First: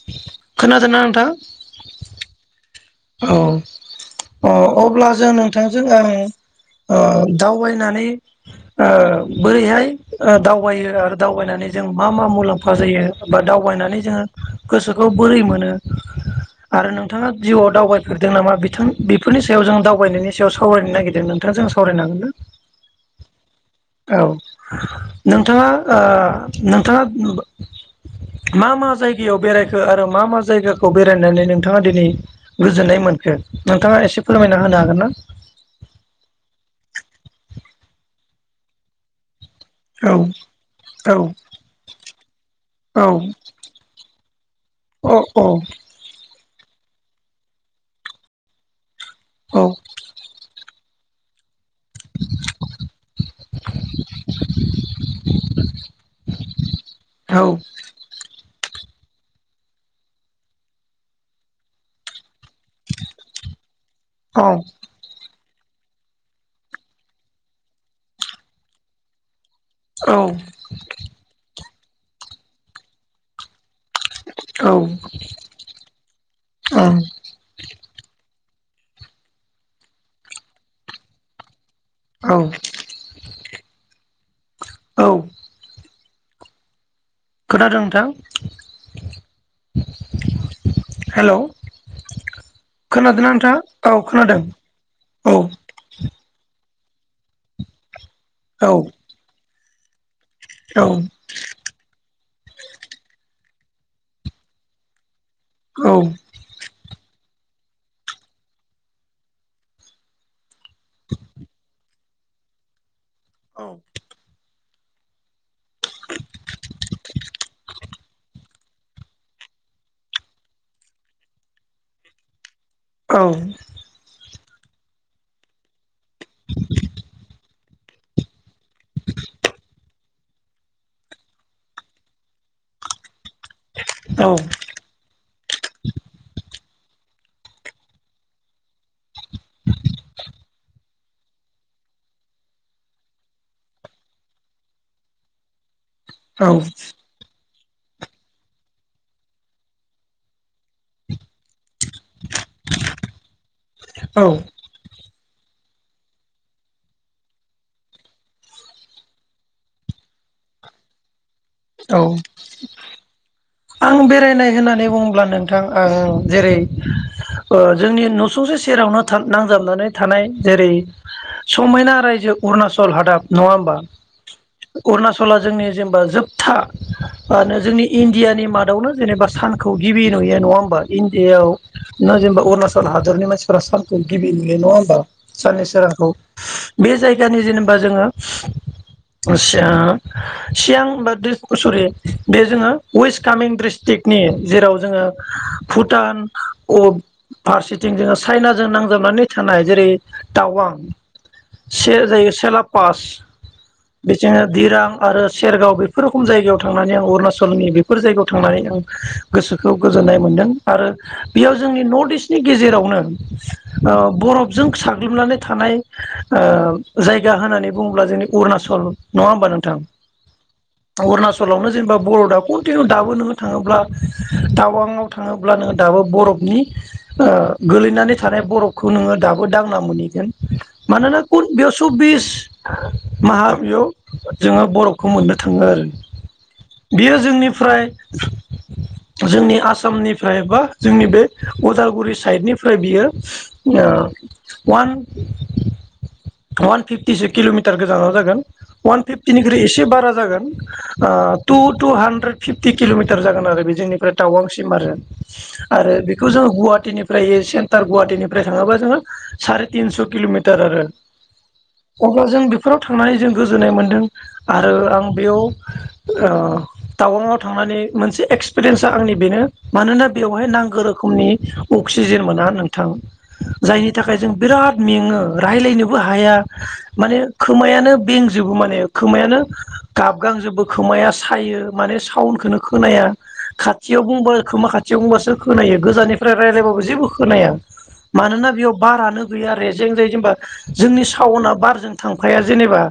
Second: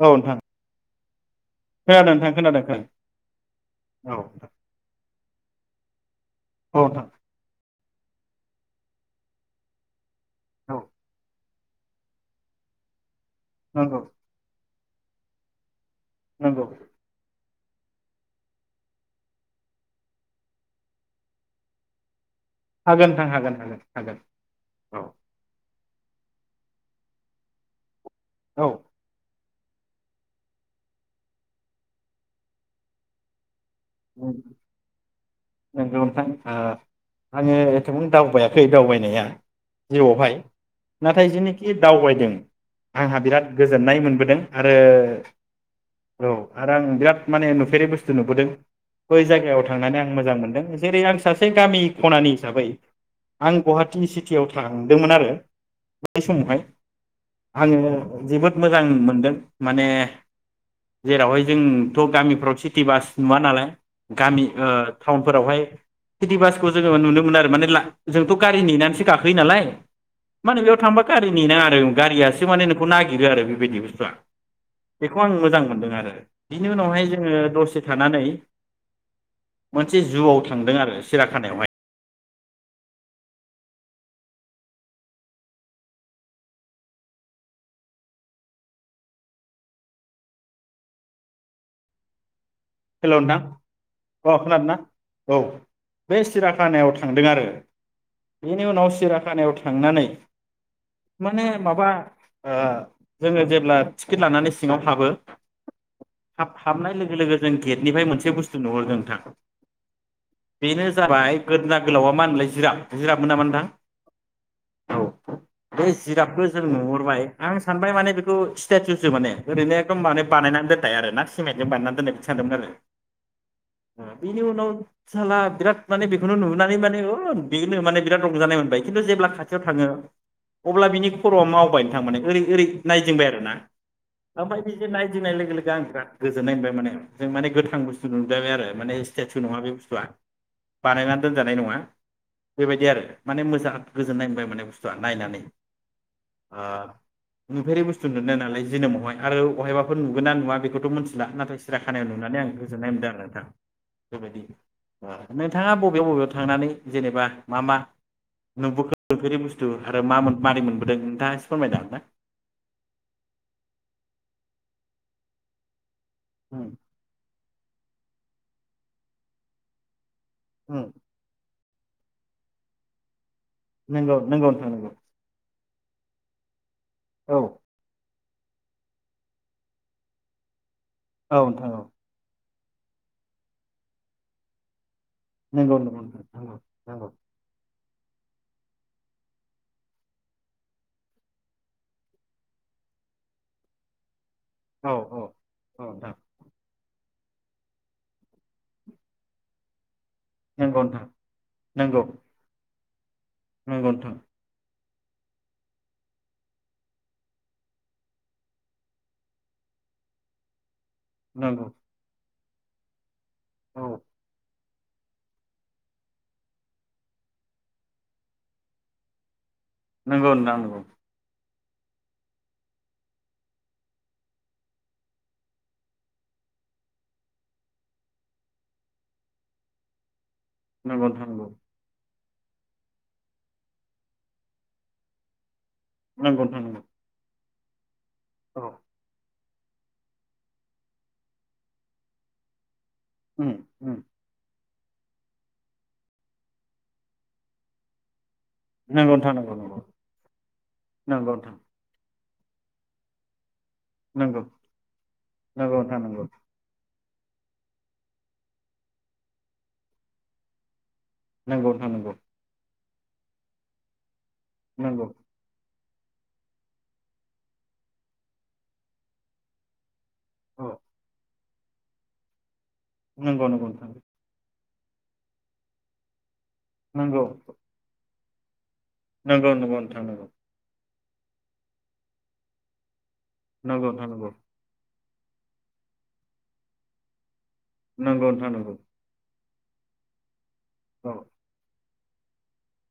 औ नोंथां खोनादोना थां खोनादों नोंथां खोनादों खोनादों खोनादों औ औ अ अब्ला जों नों थांजों औ औ ओ नोंथां दावबायनानै ओ बोरैहाय ओ औ दावबायो ओ आरो दावबायनानै जों मा मा मुलाम्फा जायो? बा दावबायनानै नंगौ जोङो गोसोखौ बोरै मोनो नंगौ आरो नोंथाङा जिउआव दावबायफेरदों नामा बिथां बेफोरनि सायाव जों दावबायनायनि सायाव सावरायनो नागिरदों नोंथांजों जों सावरायनांगोन ना? हागोन नोंथां हागोन हागोन औ हागोन औ नोंथाङा ओ नोंथाङा औ मा मा जायगायाव बेराय खो आरो मा मा जायगाखौ बेरायनानै नोंथाङा दिनै गोजोननाय मोनखो? नोंथाङा एसे फोरमायना होनो हागोन ना? नंगौ नोंथां ओ आङो एथेबां दावबायाखै दावबायनाया जिउआवहाय औ औ नाथाय जेनोखि दावबायदों आंहा बिराद गोजोननाय मोनबोदों आरो औ आरो आं बिराद माने नुफेरै बुस्थु नुबोदों बै जायगायाव औ-औ-औ-औ-औ-औ-औ-औ-औ थांनानै आं मोजां मोनदों। जेरै आं सासे गामि खनानि हिसाबै आं गुवाहाटि सिटियाव थांदोंमोन आरो बै समावहाय आङो जोबोद मोजां मोनदों माने जेरावहाय जोंथ' गामिफ्राव सिटि बास नुवा नालाय गामि ओ थाउन फोरावहाय सिटि बासखौ जोङो नुनो मोनो आरो माने जोंथ' गारि नेनानैसो गाखोयो नालाय औ मा होनो बेयाव थामबा गारिनि नेनाङा आरो गारियासो माने नोंखौ नागिरो आरो बेबायदि बुस्थ आ बेखौ आं मोजां मोनदों आरो बिनि उनावहाय जोङो दसे थानानै मोनसे जुआव थांदों आरो सिराखानायावहाय औ औ खोनादों नोंथां हेलौ हेल' खोनादोंना नोंथां नोंथाङा? औ अ खोनादों औ खानायाव थांदों आरो बेनि उनाव सिराखानायाव थांनानै माने माबा ओ जोङो जेब्ला टिकेट लानानै सिङाव हाबो औ-औ-औ-औ-औ-औ-औ-औ हाब-हाबनाय लोगो लोगो जों गेटनिफ्राय मोनसे बुस्थु नुहरदों नोंथां बेनो जाबाय गोदना गोलावा मा होनोमोनलाय जिराफ जिराब मोन नामा नोंथां? औ औ बे जिराबखौ जों नुहरबाय आं सानबाय माने बेखौ स्टेटउसो माने ओरैनो एखदम माने बानायनानै दोननाय आरो ना सिमेटजों बानायनानै दोननाय सानदोंमोन आरो। औ बिनि उनाव फिसाला बिराद माने बेखौनो नुहुनानै माने ओग बेनो माने बिराद रंजानायमोन। खिन्थु जेब्ला खाथियाव थाङो अब्ला बिनि खरआ मावबाय नोंथां माने ओरै ओरै नायजेंबाय आरो ना ओमफाय बिदि नाय गिदिंनाय लोगो लोगो आं बिराद गोजोन्नाय होनबाय माने जों माने गोथां बुस्थु नुजायबाय आरो माने स्टेसु नङा बे बुस्थुआ बानायना दोनजानाय नङा बेबायदि आरो माने मोजां गोजोननाय मोनबाय माने बुस्थुआ नायनानै औ ओ नुफेरै बुस्थु नुनो नालाय जोनोमावहाय आरो बहायबाफोर नुगोना नुवा बेखौथ' मिथिला नाथाय सिरियाखानायाव नुनानै आं गोजोन्नाय मोनदों आरो नोंथां। बेबायदि ओ नोंथाङा बबे बबेयाव थांनानै जेनेबा मा मा नुबोखो नुफेरि बुस्थु आरो मा मोन मारै मोनबोदों नोंथाङा? फोरमायनो औ हागोन आं बेरायनाय होननानै बुङोब्ला नोंथां ओ जेरै ओ जोंनि न सुंसे सेरावनो था नांजाबनानै थानाय जेरै ना समायना रायजो अरुणाचल हादाब नङा होमबा नंगौ नंगौ नोंथां नंगौ अरुणाचला जोंनि जेनेबा जोब था औ मानो जोंनि इण्डिया नि मादावनो जेनेबा सानखौ गिबि नुयो नङा होमबा औ इण्डियाआव नोंथां औ न जेनेबा अरुणाचल हादरनि मानसिफोरा सानखौ गिबि नुयो नङा होनोमबा साननि नंगौ नंगौ सोरांखौ नोंथां नंगौ बे नंगौ जायगानि जेनेबा बो जोंङो ओ सियां सियां होम कसुरि बे जोङो वेस्ट कामिं डिस्ट्रिक्टनि जेराव औ जोङो औ औ नोंथां भुटान कब फारसेथिं जोङो चाइनाजों नांजाबनानै थानाय जेरै दाववां नंगौ नोंथां से नंगौ जायो सेलाब पास नंगौ नोंथां बेसार दिरां आरो सेरगाव बो फोरो खम जायगायाव थांनानै आं अरुणाचलनि बेफोर जायगायाव थांनानै आं गोसोखौ गोजोननाय मोन्दों आरो बेयाव नंगौ जोंनि नर्थ इस्ट नि गेजेरावनो औ औ‌ बर' जों साग्लोबनानै थानाय ओ जायगा होननानै बुङोब्ला जोंनि अरुणाचल नङा होमबा नों नंगौ नोंथां नंगौ अरुणाचलावनो जेनेबा बरफ दा कन्टिनिउ दाबो नोङो थाङोब्ला टावांआव थाङोब्ला नोङो दाबो बरफनि ओ गोलैनानै थानाय बरफखौ नोङो दाबो दांना मोनहैगोन नंगौ मानोना खन बियाव सबबिस माहा बेयाव जोङो बरफखौ मोननो था थाङो आरो नंगौ नोंथां नंगौ नोंथां नंगौ बेयो जोंनि फ्राय औ जोंनि आसामनिफ्राय बा जोंनि बे अदालगुरि साइडनिफ्राय फ्राय बियो उम उम ओ अवान अवान फिफ्टिसो किल'मिटार गोजानाव जागोन अवान नंगौ नोंथां फिफ्टिनिख्रुइ एसे बारा जागोन आ‌ नंगौ नंगौ टु टुआ हानद्रेद फिफटि किल'मिटार जागोन आरो बे जोंनिफ्राय टावांसिम‌ आरो नंगौ आरो नोंथां नंगौ बेखौ जोङो गुवाहाटिनि फ्रायो सेन्टार गुवाहाटिनिफ्राय थाङोबा जोङो साराय तिनस' किल'मिटार आरो नंगौ थां नांगौ फोराव थांनानै जों गोजोननाय मोन्दों आरो आं औ‌ आ टावांआव थांनानै मोनसे एक्सपिरियेन्सा आंनि बेनो मानोना बेवहाय नांगौ रोखोमनि अक्सिजेन मोना नों थां नंगौ जायनि थाखाय जों बिराद मेङो रायज्लायनोबो हाया माने खोमायानो बें जेबो माने खोमायानो नोंथां नंगौ गाबगां जोबो खोमाया सायो माने साउन्डखौनो खोनाया। खाथियाव नंगौ बुंबा खोमा खाथि थियाव बुंबासो खोनायो गोजाननिफ्राय रायज्लायबाबो जेबो खोनाया। मानोना बेयाव बारानो गैया रेजें जायो जेबा जोंनि औ सावना बारजों थांफाया जेनेबा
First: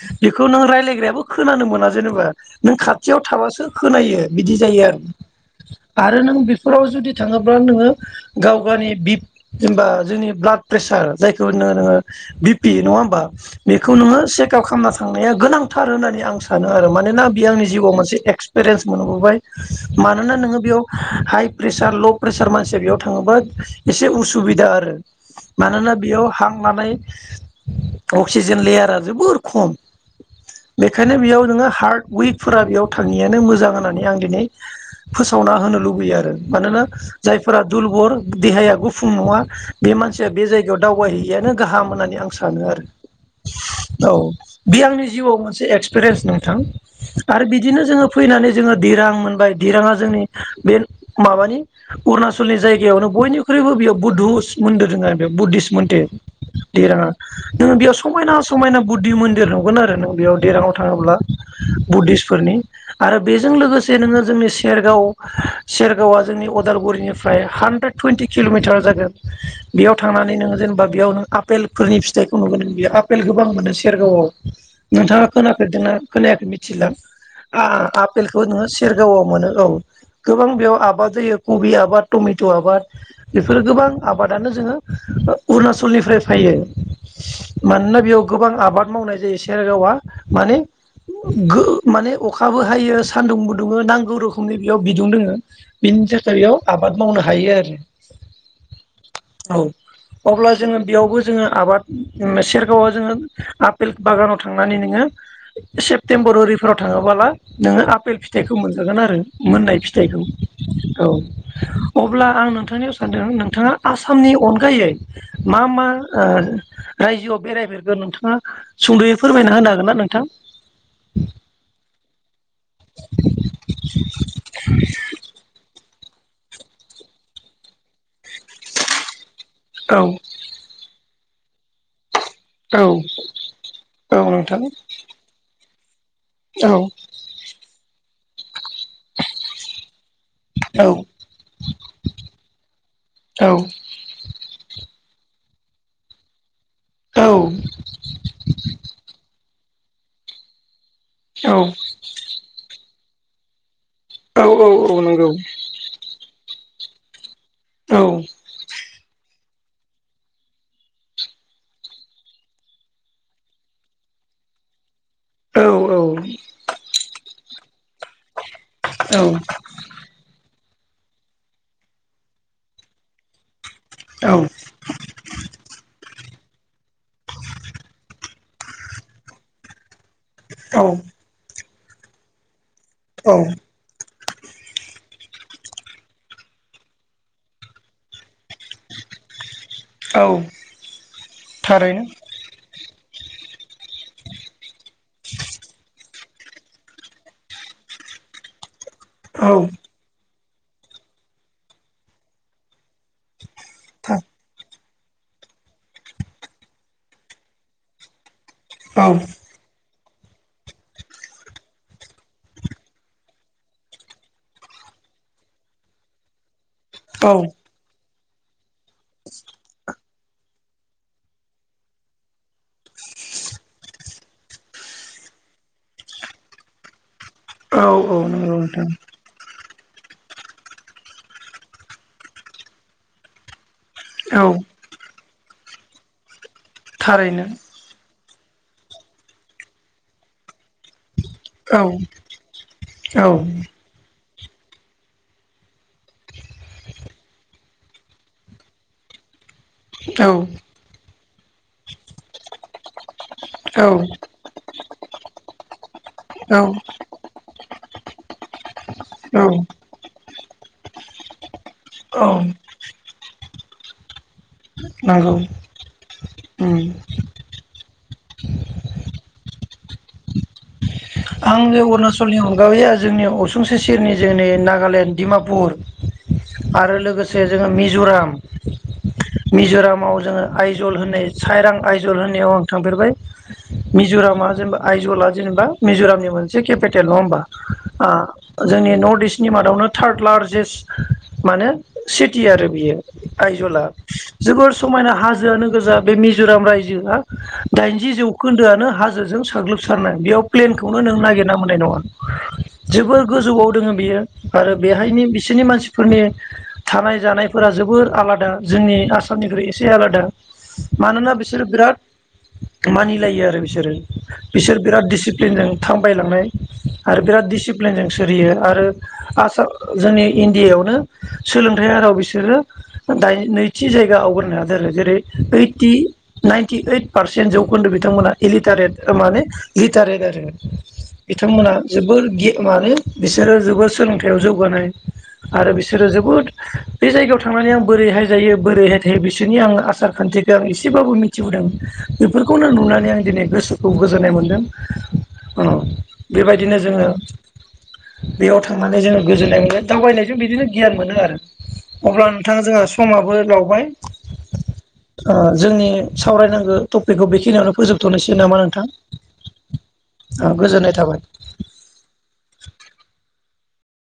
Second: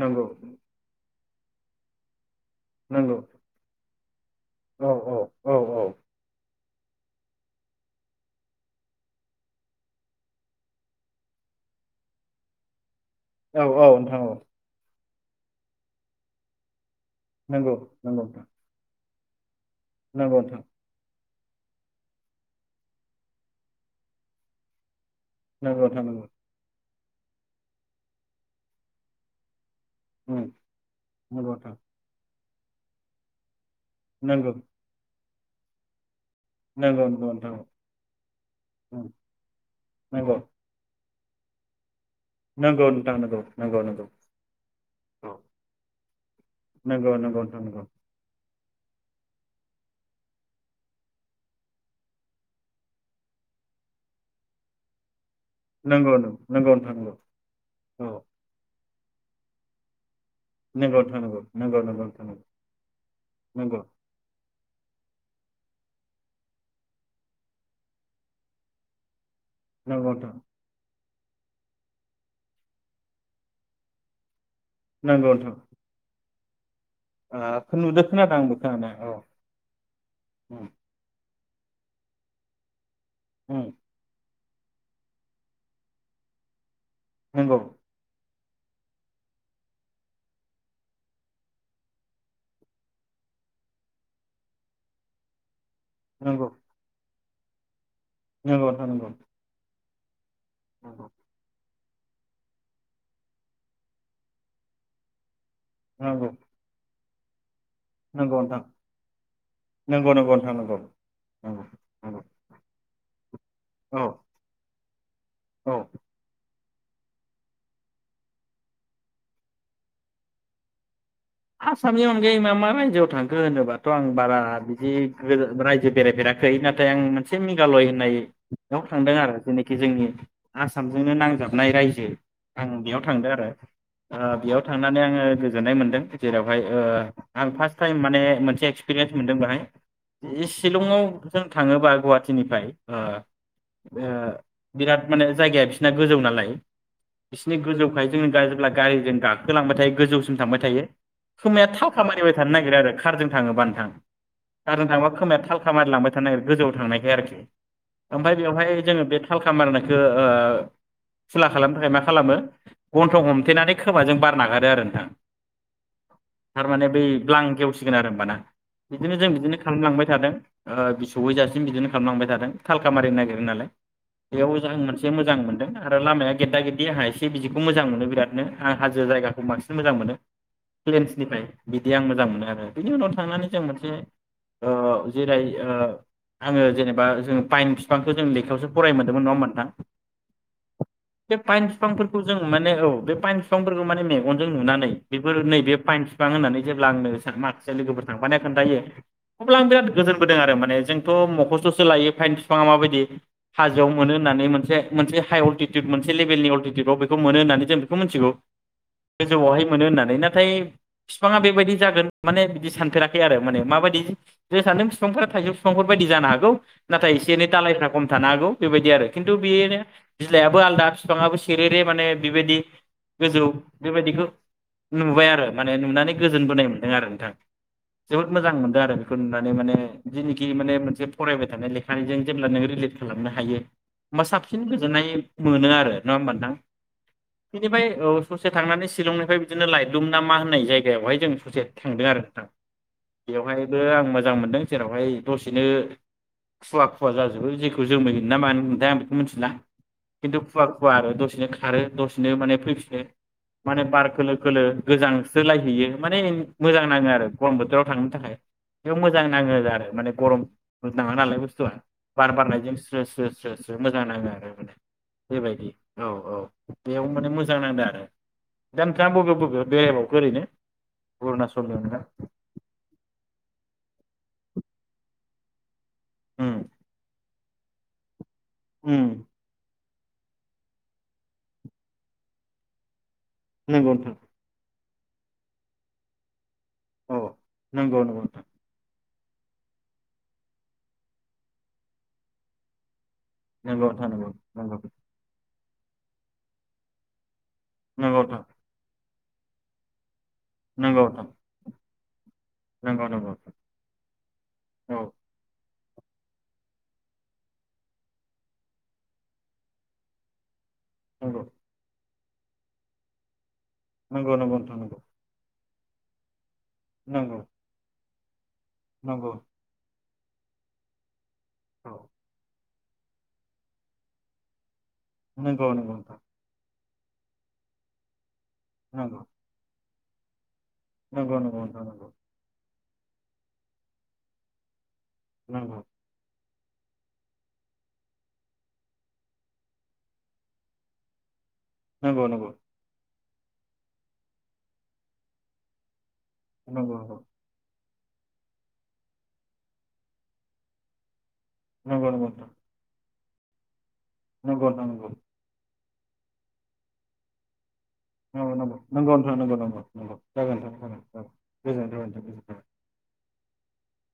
नंगौ बेखौ नों रायज्लग्रायाबो खोनानो मोना जेनेबा। नों नंगौ नोंथां नंगौ नोंथां नंगौ नोंथां नंगौ नोंथां नंगौ औ नंगौ नंगौ खाथियाव थाबासो खोनायो बिदि जायो औ आरो कि औ औ औ आरो नों फोराव जुदि थाङोब्ला नोङो गाव गावनि बि जेनबा जोंनि ब्लाड प्रेसार जायखौ नोङो नोङो बिपि नङा औ औ बेखौ नोङो नोंथां औ सेखाब खालाम थांनाया गोनांथार होननानै आं सानो आरो मा मानोना बेयो आंनि नंगौ जिउआव मोनसे नंगौ नोंथां एक्सपिरियेन्स मोनबो मानोना नंगौ नोङो नोंथां बेयाव हाइ प्रेसार ल' प्रेसार मानसिया बेयाव थाङोबा एसे उसुबिदा आरो नंगौ मानोना नोंथां नंगौ बेयाव हांलानाय अक्सिजेन लेयारा जोबोर खम उ बेखायनो बेयाव जनोङो हार्ड वइक फोरा बेयाव थांनाययानो मोजां आरो नानै आं दिनै नंगौ फोसावना होनो लुुबैयो आरो मानोना नंगौ नंगौ नोंथां जायफोरा दलबर देहाया उम गुफुं नङा बे मानसिया नंगौ बे जायगायाव दावबायहैयो बेयनो गाहाम मोन सानो नंगौ नोंथां नंगौ नंगौ नंगौ आरो औ बे आंनि औ जिउआव एक्सपिरियेस नोंथां नंगौ नंगौ आरो नोंथां बिदिनो जोङो फैनानै नानै जोङो दिरां मोनबाय दिराङा जोंनि बे माबानि अरुणाचलनि जायगायावनो बयनिख्रुबो बेयाव बुधु मोन्दो दोङ आरो। बुद्धि मोनथे नंगौ नंगौ दिराङा नंगौ नोङ बेयाव समायना समायना बुददि मन्दिर नुगोन आरो नों बेयाव दिराङाव थाङोब्ला नंगौ नोंथां बुद्धिसफोरनि आरो बेजों नंगौ औ नंगौ नोंथां नंगौ लोगोसे नोङो जोंनि सेरगाव सेरगावा जोंनि अदालगुरिनिफ्राय हानड्रेड टुइन्टि किलमिटार जागोन। बेयाव नंगौ नोंथां थांनानै नोङो जेनेबा बेयावनो आपेलफोरनि फिथाइखौ नुबोदों बियो आपेल गोबां मोनो सेरगावआव नोंथा नंगौ नंगौ नोंथां नंगौ खोनाफेरदोंना खोनायाखै मिथिलां नोंथां ओ नुदो खोनादों आ-आपेलखौ आंबो नोङो खोनानाया औ सेरगावआव मोनो औ गोबां उम बेयाव आबाद जायो। कबि आबाद टमेट आबाद बेफोरो उम गोबां आबाद दानो जोङो अरुणनाचलनिफ्राय फायो नंगौ मानोना बियाव गोबां आबाद मावनाय जायो सेरगावा माने गो-माने अखाबो हायो सान्दुंबो दुङो नांगौ रोखोमनि बेयाव बिदुं दोङो। बिनि थासारियाव आबाद मावनो हायो आरो नोंंगौ नोथां नंगौ औ अब्ला जोङो बेयावबो जोङो आबाद सेरगावा जोङो आपेल बागानाव थांनानै नोङो नंगौ नंगौ सेपतेम्बर ओरैफोराव थाङो [unintelligible] नोङो आपेल नंगौ फिथाइखौ नोंथां मोनजागोन आरो मोननाय नंगौ नंगौ फिथाइखौ नोंथां नंगौ औ नंगौ नंगौ अब्ला आं नोंथांनियाव सानदों नोंथाङा औ आसामनि अनगायै मा औ मा ओ रायजोआव बेरायफेरगोन नोंथाङा सुंदयै फोरमायना होनो हागोन ना? [unintelligible] [unintelligible] आसामनि अनगायै मा मा रायजोआव थांखो होनोबाथ' आं बारा बिदि रायजो बेरायफेराखै नाथाय आं मोनसे मेघालय होननाय बेयाव थांदों आरो जेनेखि जोंनि आसामजोंनो [unintelligible] [unintelligible] रायजो। आं औ बेयाव थांदों आरो औ ओ नोंथां बेयाव थांनानै आङो गोजोननाय मोनदों। बेवहाय ओ औ आं फास टाइम [unintelligible] माने मोनसे [unintelligible] एक्सपिरियेन्स मोनदों बेाहाय शिलंआव औ जों थाङोबा गुवाहाटिनिफ्राय औ ओ-ओ बिराद माने जायगाया बिसिना गोजौ नालाय औ बिसोरनि गोजौखाय जोंनि जेब्ला गारिजों गाखोलांबाय [unintelligible] गोजौसिम थांबाय थायो। खोमाया थाखा मानिबाय थानो नागिरा आरो। खारजों थाङोबा नोंथां। औ औ खारजों औ थांबा नंगौ खोमाया थालखा मारिलांबाय थानो नागोन गोजौआव थांनाय बे आरोखि औ ओमफ्राय बेवहाय जोङो बे थालखा मारनायखौ ओ खुला खालामनो थाखाय मा खालामो गन्थं हमथेनानै खोमाजों बार नागारो आरो नोंथां। औ। औ थारमाने बै ब्लां गेव [unintelligible] आरो होमबाना बिदिनो जों औ बिदिनो खालामलांबाय थादों। [unintelligible] जासिम बिदिनो खालामलांबाय थादों थालखा मारिनो नागिरो नालाय। बेयाव आं मोनसे मोजां मोनदों आरो लामाया गेदा- गेदि आंहा एसे बिदिखौ मोजां मोनो बिरादनो आं हाजो जायगाखौ बांसिन मोजां मोनो। औ [unintelligible] निफ्राय बिदि आं मोजां मोनो आरो। बिनि उनाव औ थांनानै जों मोनसे ओ जेरै ओ आङो जेनेबा जोङो पाइन बिफांखौ जों लेखायावसो फराय मोनदोंमोन नङा होनबा नोंथां! औ बे फाइन थारैनो बिफांफोरखौ जों माने औ बे पाइन फिफांफोरखौ माने मेगनजों नुनानै बेफोर नै बे बिफां होननानै जेब्ला आंनो माखासे लोगोफोर थांफा खोन्थायो औ अब्ला आं बिराद गोजोनबोदों आरो माने माने जोंथ' मखस्थ'सो लायो फाइन बिफाङा माबायदि हाजोआव मोनो औ होननानै मोनसे मोनसे हाइ अल्टिटिउद मोनसे लेभेलनि अल्टिटिउदआव बेखौ मोनो होननानै जों बेखौ मिथिगौ औ गोजौआवहाय मोनो होननानै नाथाय बिफाङा बेबायदि जागोन माने बिदि सानफेराखै आरो माने मा बायदि जे सानदों बिफांफोरा थाइजौ बिफांफोरबायदि जानो हागौ नाथाय एसे औ एनै दालायफ्रा खम थानो हागौ बेबायदि आरो खिन्थु बेनो बिलाइ आबो आलादा बिफाङाबो सेरे रे माने बेबायदि गोजौ बेबायदिखौ नुबाय आरो माने नुनानै गोजोन बोनाय मोन्दों आरो नोंथां औ जोबोद नंगौ मोजां मोनदों आरो नोंथां बेखौ नुनानै माने जेनेखि माने मोनसे फरायबाय थानाय लेखानिजों जेब्ला नों रिलेट खालामनो हायो होमबा औ साबसिन गोजोननाय मोनो आरो नङा होमबा नोंथां थारैनो बिनिफाय औ ससे थांनानै शिलंनिफ्राय बिदिनो लाइलुम ना मा होननाय जायो जायगायावहाय जों ससे औ थांदों आरो नोंथां औ बेवहायबो आं मो मोजां मोनदों जेरावहाय दसेनो खुवा खुवा जाजोबो जेखौ जोमै ना मा होनो मोनथाय आं बेखौ मिथिला खिन्थु औ खुवा खुवा आरो दसेनो खारो दसेनो माने फैफि [unintelligible] माने बार खोलो खोलो गोजांस्रोलायहैयो माने औ नंगौ मोजां नाङो आरो गरम बो गाव थांनो थाखाय बेयाव मोजां नाङो आरो माने गरम गोजाङो नालाय बुस्थुवा बार उम बारनायजों स्रो स्रो स्रो स्रो मोजां नाङो आरो माने बेबायदि औ औ बेयाव माने मोजां नांदों आरो दा नोंथाङा बबे बबे बेरायबावखो ओरैनो अरुणाचलनि आंनि अनगा अरुणाचलनि अनगायैया जोंनि असुंसे सेरनि जोंनि नागालेण्ड दिडमापुर उम आरो लोगोसे से जोङो मिज'राम उम माव जोङो आइजल होननाय साइरां आइजल होननायाव आं थांफेरबाय नंगौ नोंथां मिज'रामा जेनेबा आइजला जेनेबा मिज'रामनि मोन से केपिटेल नङा औ होमबा नंगौ नंगौ नोंथां ओ जोंनि नर्थ इस्ट थिनि मादावनो थार्ड लार्जेस्ट माने सिटि आरो बियो आइजला नंगौ नोंथां जोबोर नंगौ समायना हाजोआनो गोजा बे मिज'राम रायजोआ दाइनजि जौखोन्दोआनो हाज जों साग्लोबसारनाय बेयाव प्लेनखौनो नंगौ नों नागिरना मोन्नाय नङा। नंगौ जोबोर नोंथां गोजौआव दोङो बियो आरो बेहायनि बिससिनि मानसि फोरनि थानाय जानायफोरा जोबोर आलादा जोंनि आसामनिख्रुइ एसे आलादा। मानोना बिसोर बिराद मानिलायो आरो बिसोरो नंगौ बिसोर नोंथां बिराद दिसि नजों थामबायलांनाय आरो नंगौ बिराद दिसिप्लिनजों स [unintelligible] आरो नंगौ आसाम जोंनि इण्डियायावनो। सोलोंथाइ औ राव बिसोरो दायो नैथि जायगा आवग्रिनो हा दो आरो जेरै नंगौ ओइथि नंगौ ना टि ओइट पारसेन्ट जौखोन्दो बिथांमोना इलिथार माने [unintelligible] [unintelligible] नंगौ बिथांमोना नोंथां जोबोर गि मानो बिसोरो जोबोद सोलोंथायाइयाव जौगानाय आरो नंगौ बिसोरो जोबोद बे जायगायाव थांनानै आं बोरैहाय जायो बोरैहाय थायो बिसोरनि आं आसार खान्थिखौ आं एसेबाबो मिथ थिबोदों नंगौ बेफोरखौनो नुनानै आं दिनै गोसोखौ गोजोननाय मोन्दों। औ। बेबायदिनो जोङो औ बेयाव थांनानै जोङो गोजोननाय मोनो दावबायनायजों बिदिनो गियान मोनो आरो। नंगौ नंगौ अब्ला नोंथां जोंहा समाबो लावबाय। नंगौ नंगौ। ओ जोंनि सावरायनांगौ टपिकखौ बेखिनियावनो फोजोब नंगौ नंगौ नंगौ नोंथां नंगौ। औ जागोन नोंथां गोजोननाय जागोन थाबाय। जागोन गोजोनथों नोंथां गोजोनथों